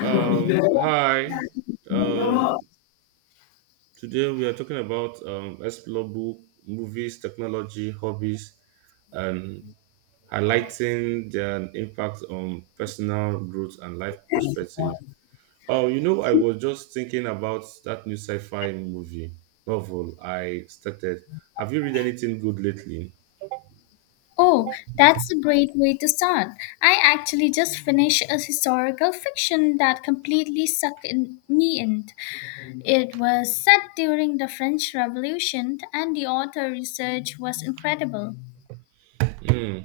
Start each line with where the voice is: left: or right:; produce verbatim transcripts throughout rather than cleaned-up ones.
right: Um, hi. Um, today we are talking about um, explore book, movies, technology, hobbies, and highlighting their impact on personal growth and life perspective. Oh, you know, I was just thinking about that new sci-fi movie novel I started. Have you read anything good lately?
left: Oh, that's a great way to start. I actually just finished a historical fiction that completely sucked in, me in. It was set during the French Revolution, and the author research was incredible.
right: Hmm.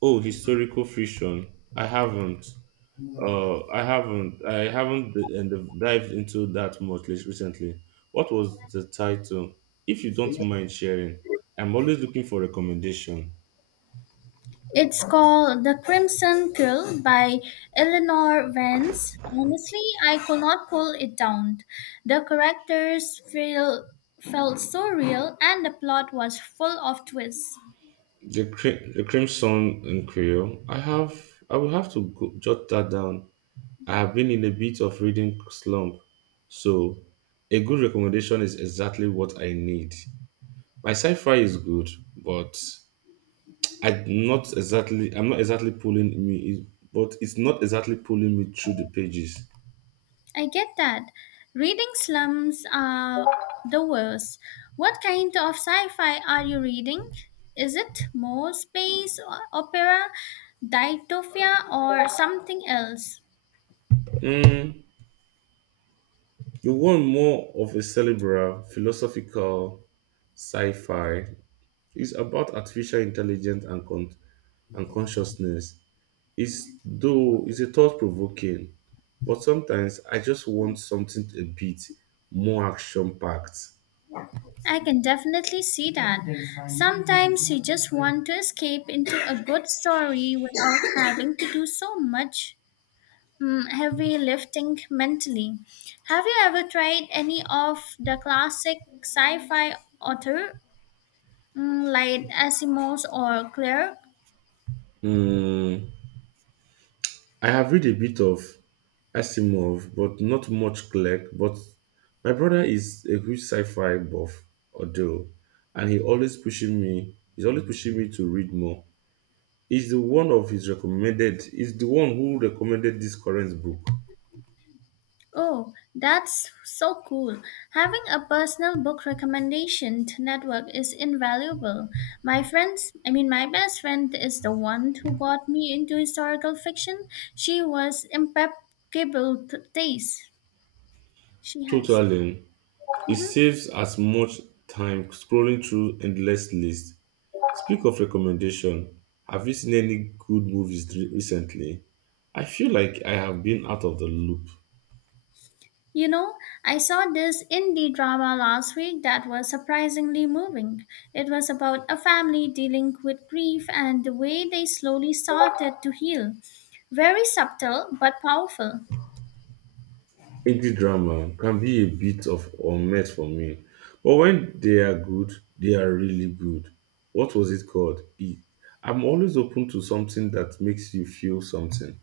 right: Oh, historical fiction. I haven't. Uh, I haven't. I haven't d- and d- dived into that much lis- recently. What was the title? If you don't mind sharing, I'm always looking for recommendation.
left: It's called The Crimson Curl by Eleanor Vance. Honestly, I could not pull it down. The characters feel, felt so real, and the plot was full of twists.
right: The cri- the Crimson in Creole. I have. I will have to go, jot that down. I have been in a bit of reading slump, so a good recommendation is exactly what I need. My sci-fi is good, but I'm not exactly I'm not exactly pulling me, but it's not exactly pulling me through the pages.
left: I get that. Reading slums are the worst. What kind of sci fi are you reading? Is it more space o- opera, dystopia, or something else?
right: Mm, you want more of a cerebral, philosophical sci-fi. It's about artificial intelligence and con- and consciousness. It's though it's a thought-provoking, but sometimes I just want something a bit more action-packed.
left: I can definitely see that. Sometimes you just want to escape into a good story without having to do so much mm, heavy lifting mentally. Have you ever tried any of the classic sci fi author Mm, like Asimov's or Claire?
right: Mm. I have read a bit of Asimov, but not much Clark. But my brother is a huge sci-fi buff, although, and he always pushing me. He's always pushing me to read more. He's the one of his recommended. He's the one who recommended this current book.
left: Oh, that's so cool. Having a personal book recommendation network is invaluable. My friends, I mean, my best friend is the one who got me into historical fiction. She was impeccable t- taste. She has.
right: Totally, it
left: Mhm.
right: saves as much time scrolling through endless lists. Speak of recommendation, have you seen any good movies re- recently? I feel like I have been out of the loop.
left: You know, I saw this indie drama last week that was surprisingly moving. It was about a family dealing with grief and the way they slowly started to heal. Very subtle but powerful.
right: Indie drama can be a bit of unmet for me, but when they are good, they are really good. What was it called? E- I'm always open to something that makes you feel something.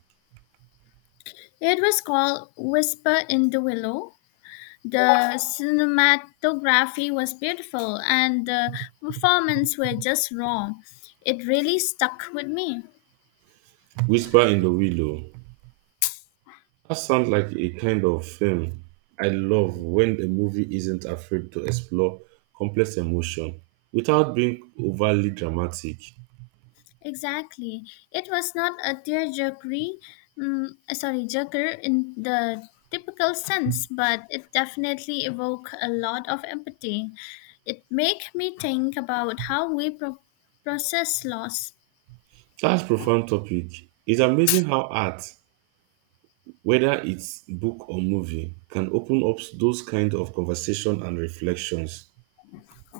left: It was called Whisper in the Willow. The cinematography was beautiful and the performances were just raw. It really stuck with me.
right: Whisper in the Willow. That sounds like a kind of film I love when a movie isn't afraid to explore complex emotion without being overly dramatic.
left: Exactly. It was not a tearjerkery, mm, sorry, jerker in the typical sense, but it definitely evoked a lot of empathy. It made me think about how we pro- process loss.
right: That's profound topic. It's amazing how art whether it's book or movie, can open up those kind of conversation and reflections.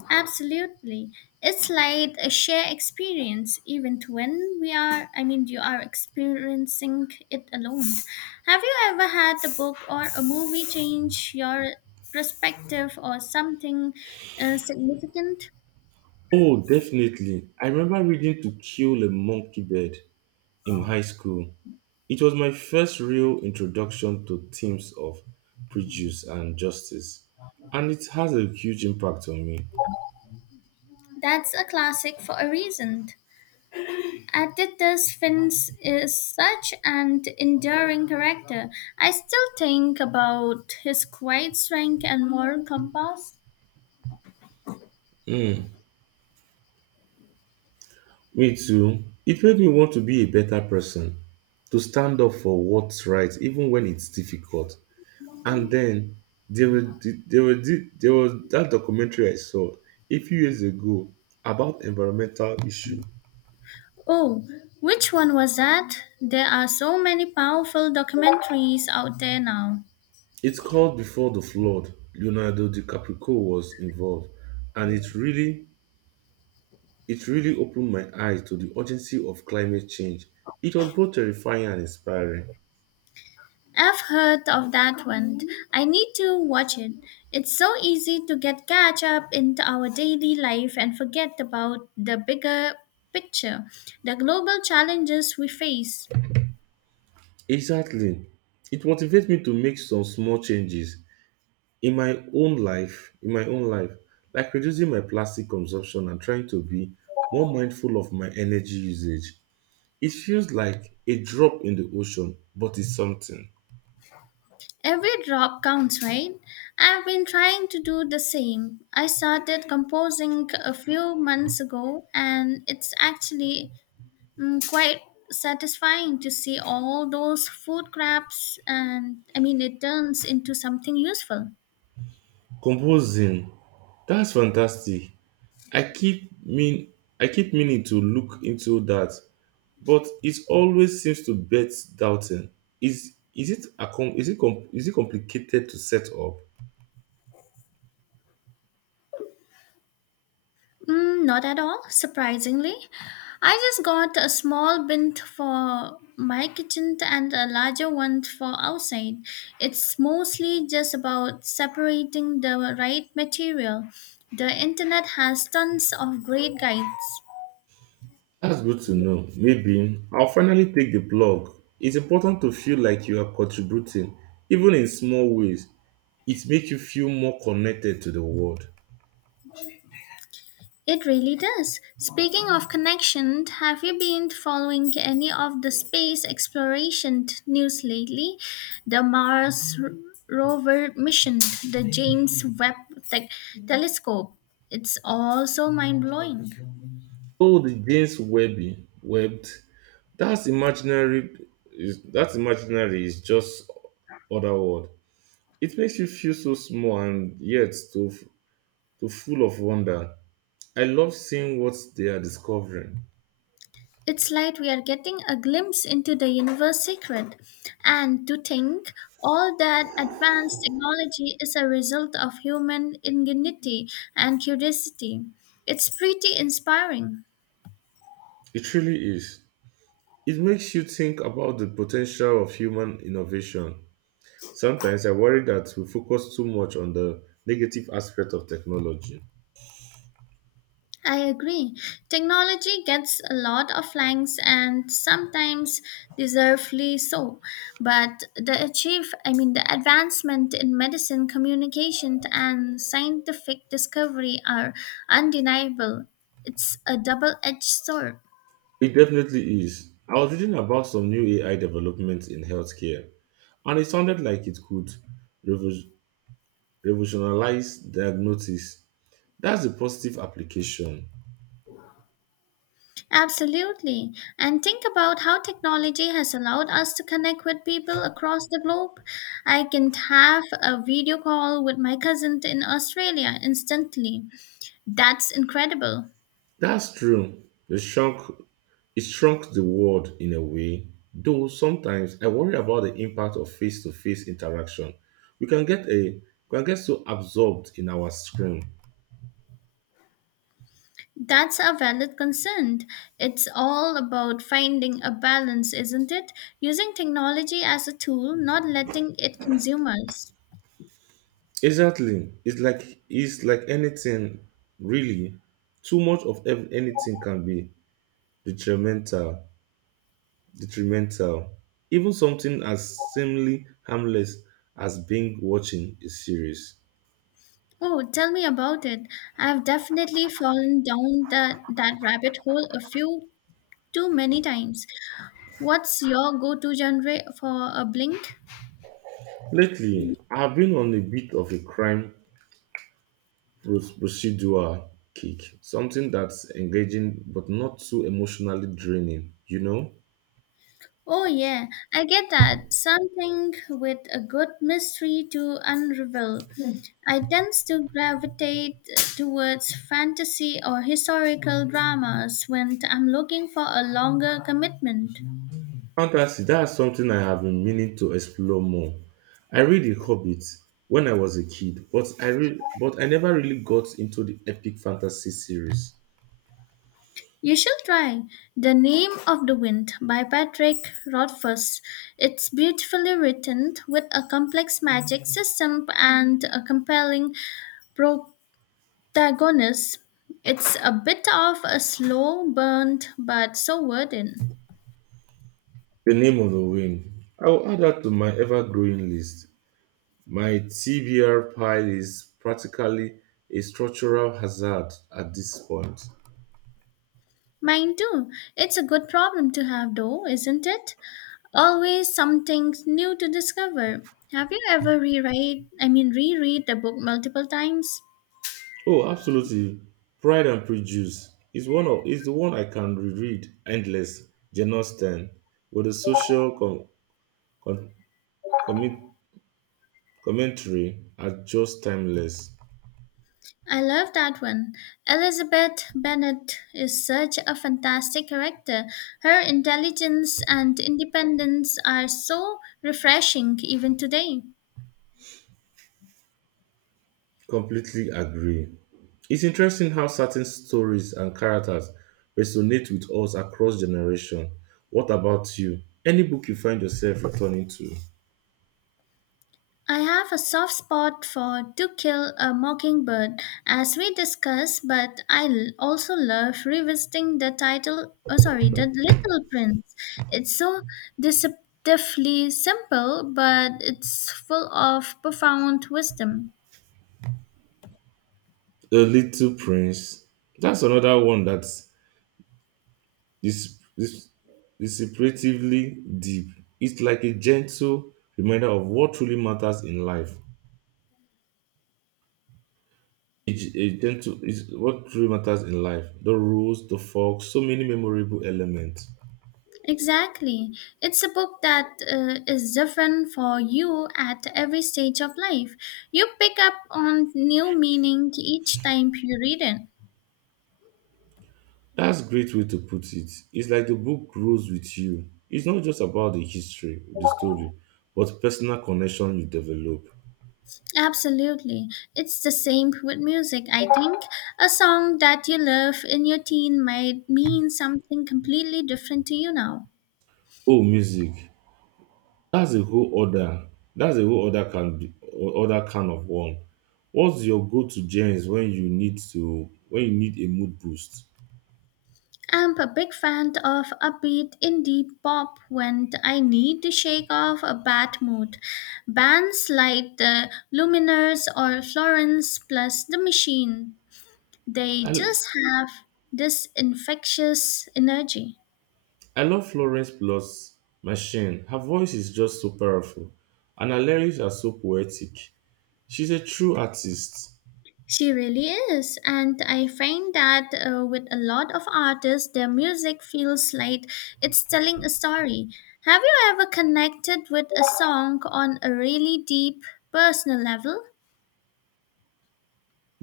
left: Absolutely. It's like a shared experience, even when we are, I mean, you are experiencing it alone. Have you ever had a book or a movie change your perspective or something uh, significant?
right: Oh, definitely. I remember reading To Kill a Monkey Bird in high school. It was my first real introduction to themes of prejudice and justice, and it has a huge impact on me.
left: That's a classic for a reason. Atticus Finch is such an enduring character. I still think about his quiet strength and moral compass.
right: Mm, Me too. It made me want to be a better person, to stand up for what's right, even when it's difficult. And then there was there was thi- there was that documentary I saw a few years ago about environmental issue.
left: Oh, which one was that? There are so many powerful documentaries out there now.
right: It's called Before the Flood. Leonardo DiCaprio was involved, and it really it really opened my eyes to the urgency of climate change. It was both terrifying and inspiring.
left: I've heard of that one. I need to watch it. It's so easy to get catch up into our daily life and forget about the bigger picture, the global challenges we face.
right: Exactly, it motivates me to make some small changes in my own life in my own life like reducing my plastic consumption and trying to be more mindful of my energy usage. It feels like a drop in the ocean but it's something.
left: Every drop counts, right? I've been trying to do the same. I started composing a few months ago and it's actually Mm, quite satisfying to see all those food crafts, and I mean, it turns into something useful.
right: Composing, that's fantastic. I keep mean i keep meaning to look into that, but it always seems to bet doubting. is is it a com- is it com- is it complicated to set up?
left: Mm, not at all, surprisingly. I just got a small bin for my kitchen and a larger one for outside. It's mostly just about separating the right material. The internet has tons of great guides.
right: That's good to know. Maybe I'll finally take the blog. It's important to feel like you are contributing, even in small ways. It makes you feel more connected to the world.
left: It really does. Speaking of connection, have you been following any of the space exploration t- news lately? The Mars r- rover mission, the James Webb te- telescope. It's all so mind blowing.
right: Oh, the James Webby webbed. That's imaginary. Is that's imaginary is just other word. It makes you feel so small and yet so f- so full of wonder. I love seeing what they are discovering.
left: It's like we are getting a glimpse into the universe secret. And to think all that advanced technology is a result of human ingenuity and curiosity. It's pretty inspiring.
right: It really is. It makes you think about the potential of human innovation. Sometimes I worry that we focus too much on the negative aspect of technology.
left: I agree. Technology gets a lot of likes and sometimes deservedly so. But the achieve I mean the advancement in medicine, communication and scientific discovery are undeniable. It's a double-edged sword.
right: It definitely is. I was reading about some new A I developments in healthcare, and it sounded like it could revo- revolutionize diagnosis. That's a positive application.
left: Absolutely. And think about how technology has allowed us to connect with people across the globe. I can have a video call with my cousin in Australia instantly. That's incredible.
right: That's true. It shrunk, it shrunk the world in a way, though sometimes I worry about the impact of face to face interaction. We can get a we can get so absorbed in our screen.
left: That's a valid concern. It's all about finding a balance, isn't it? Using technology as a tool, not letting it consume us.
right: Exactly. It's like it's like anything really. Too much of ev- anything can be detrimental. Detrimental. Even something as seemingly harmless as being watching a series.
left: Oh, tell me about it. I've definitely fallen down the, that rabbit hole a few too many times. What's your go to genre for a blink?
right: Lately, I've been on a bit of a crime pros- procedural kick, something that's engaging but not too emotionally draining, you know?
left: Oh, yeah, I get that. Something with a good mystery to unravel. I tend to gravitate towards fantasy or historical dramas when I'm looking for a longer commitment.
right: Fantasy, that's something I have been meaning to explore more. I read The Hobbit when I was a kid, but I re- but I never really got into the epic fantasy series.
left: You should try The Name of the Wind by Patrick Rothfuss. It's beautifully written with a complex magic system and a compelling pro- Tagonis. It's a bit of a slow burn, but so worth it.
right: The Name of the Wind. I will add that to my ever-growing list. My T B R pile is practically a structural hazard at this point.
left: Mine too. It's a good problem to have, though, isn't it? Always something new to discover. Have you ever reread, I mean, reread the book multiple times?
right: Oh, absolutely. Pride and Prejudice is one of is the one I can reread endless. Jane Austen with the social com, com, commit, commentary are just timeless.
left: I love that one. Elizabeth Bennet is such a fantastic character. Her intelligence and independence are so refreshing even today.
right: Completely agree. It's interesting how certain stories and characters resonate with us across generation. What about you? Any book you find yourself returning to?
left: I have a soft spot for To Kill a Mockingbird, as we discussed, but I l- also love revisiting the title, oh sorry, The Little Prince. It's so deceptively simple, but it's full of profound wisdom.
right: The Little Prince. That's another one that's This this desecratively deep. It's like a gentle reminder of what truly matters in life. It- a gentle is what truly matters in life. The rules, the fork, so many memorable elements.
left: Exactly. It's a book that uh, is different for you at every stage of life. You pick up on new meaning each time you read it.
right: That's a great way to put it. It's like the book grows with you. It's not just about the history, the story, but personal connection you develop.
left: Absolutely. It's the same with music, I think. A song that you love in your teen might mean something completely different to you now.
right: Oh, music. That's a whole other that's a whole other can other kind of one. What's your go-to gems when you need to when you need a mood boost?
left: I'm a big fan of upbeat indie pop when I need to shake off a bad mood. Bands like the Luminers or Florence plus The Machine, they
right: I
left: just have this infectious energy.
right: I love Florence Plus Machine. Her voice is just so powerful, and her lyrics are so poetic. She's a true artist.
left: She really is, and I find that uh, with a lot of artists, their music feels like it's telling a story. Have you ever connected with a song on a really deep personal level?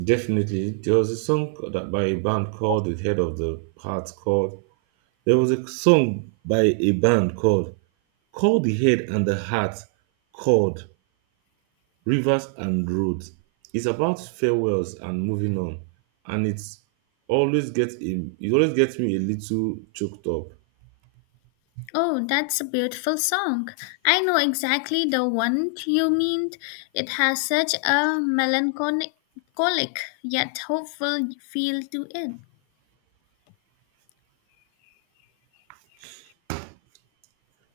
right: Definitely, there was a song that by a band called "The Head of the Heart" called. There was a song by a band called "Called the Head and the Heart" called Rivers and roads. It's about farewells and moving on, and it's always gets a, it always gets me a little choked up.
left: Oh, that's a beautiful song. I know exactly the one you mean. It has such a melancholic yet hopeful feel to it.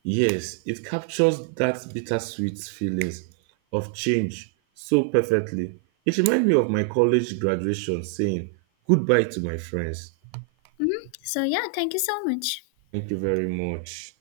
right: Yes, it captures that bittersweet feelings of change so perfectly. It reminds me of my college graduation saying goodbye to my friends.
left: So, yeah, thank you so much.
right: Thank you very much.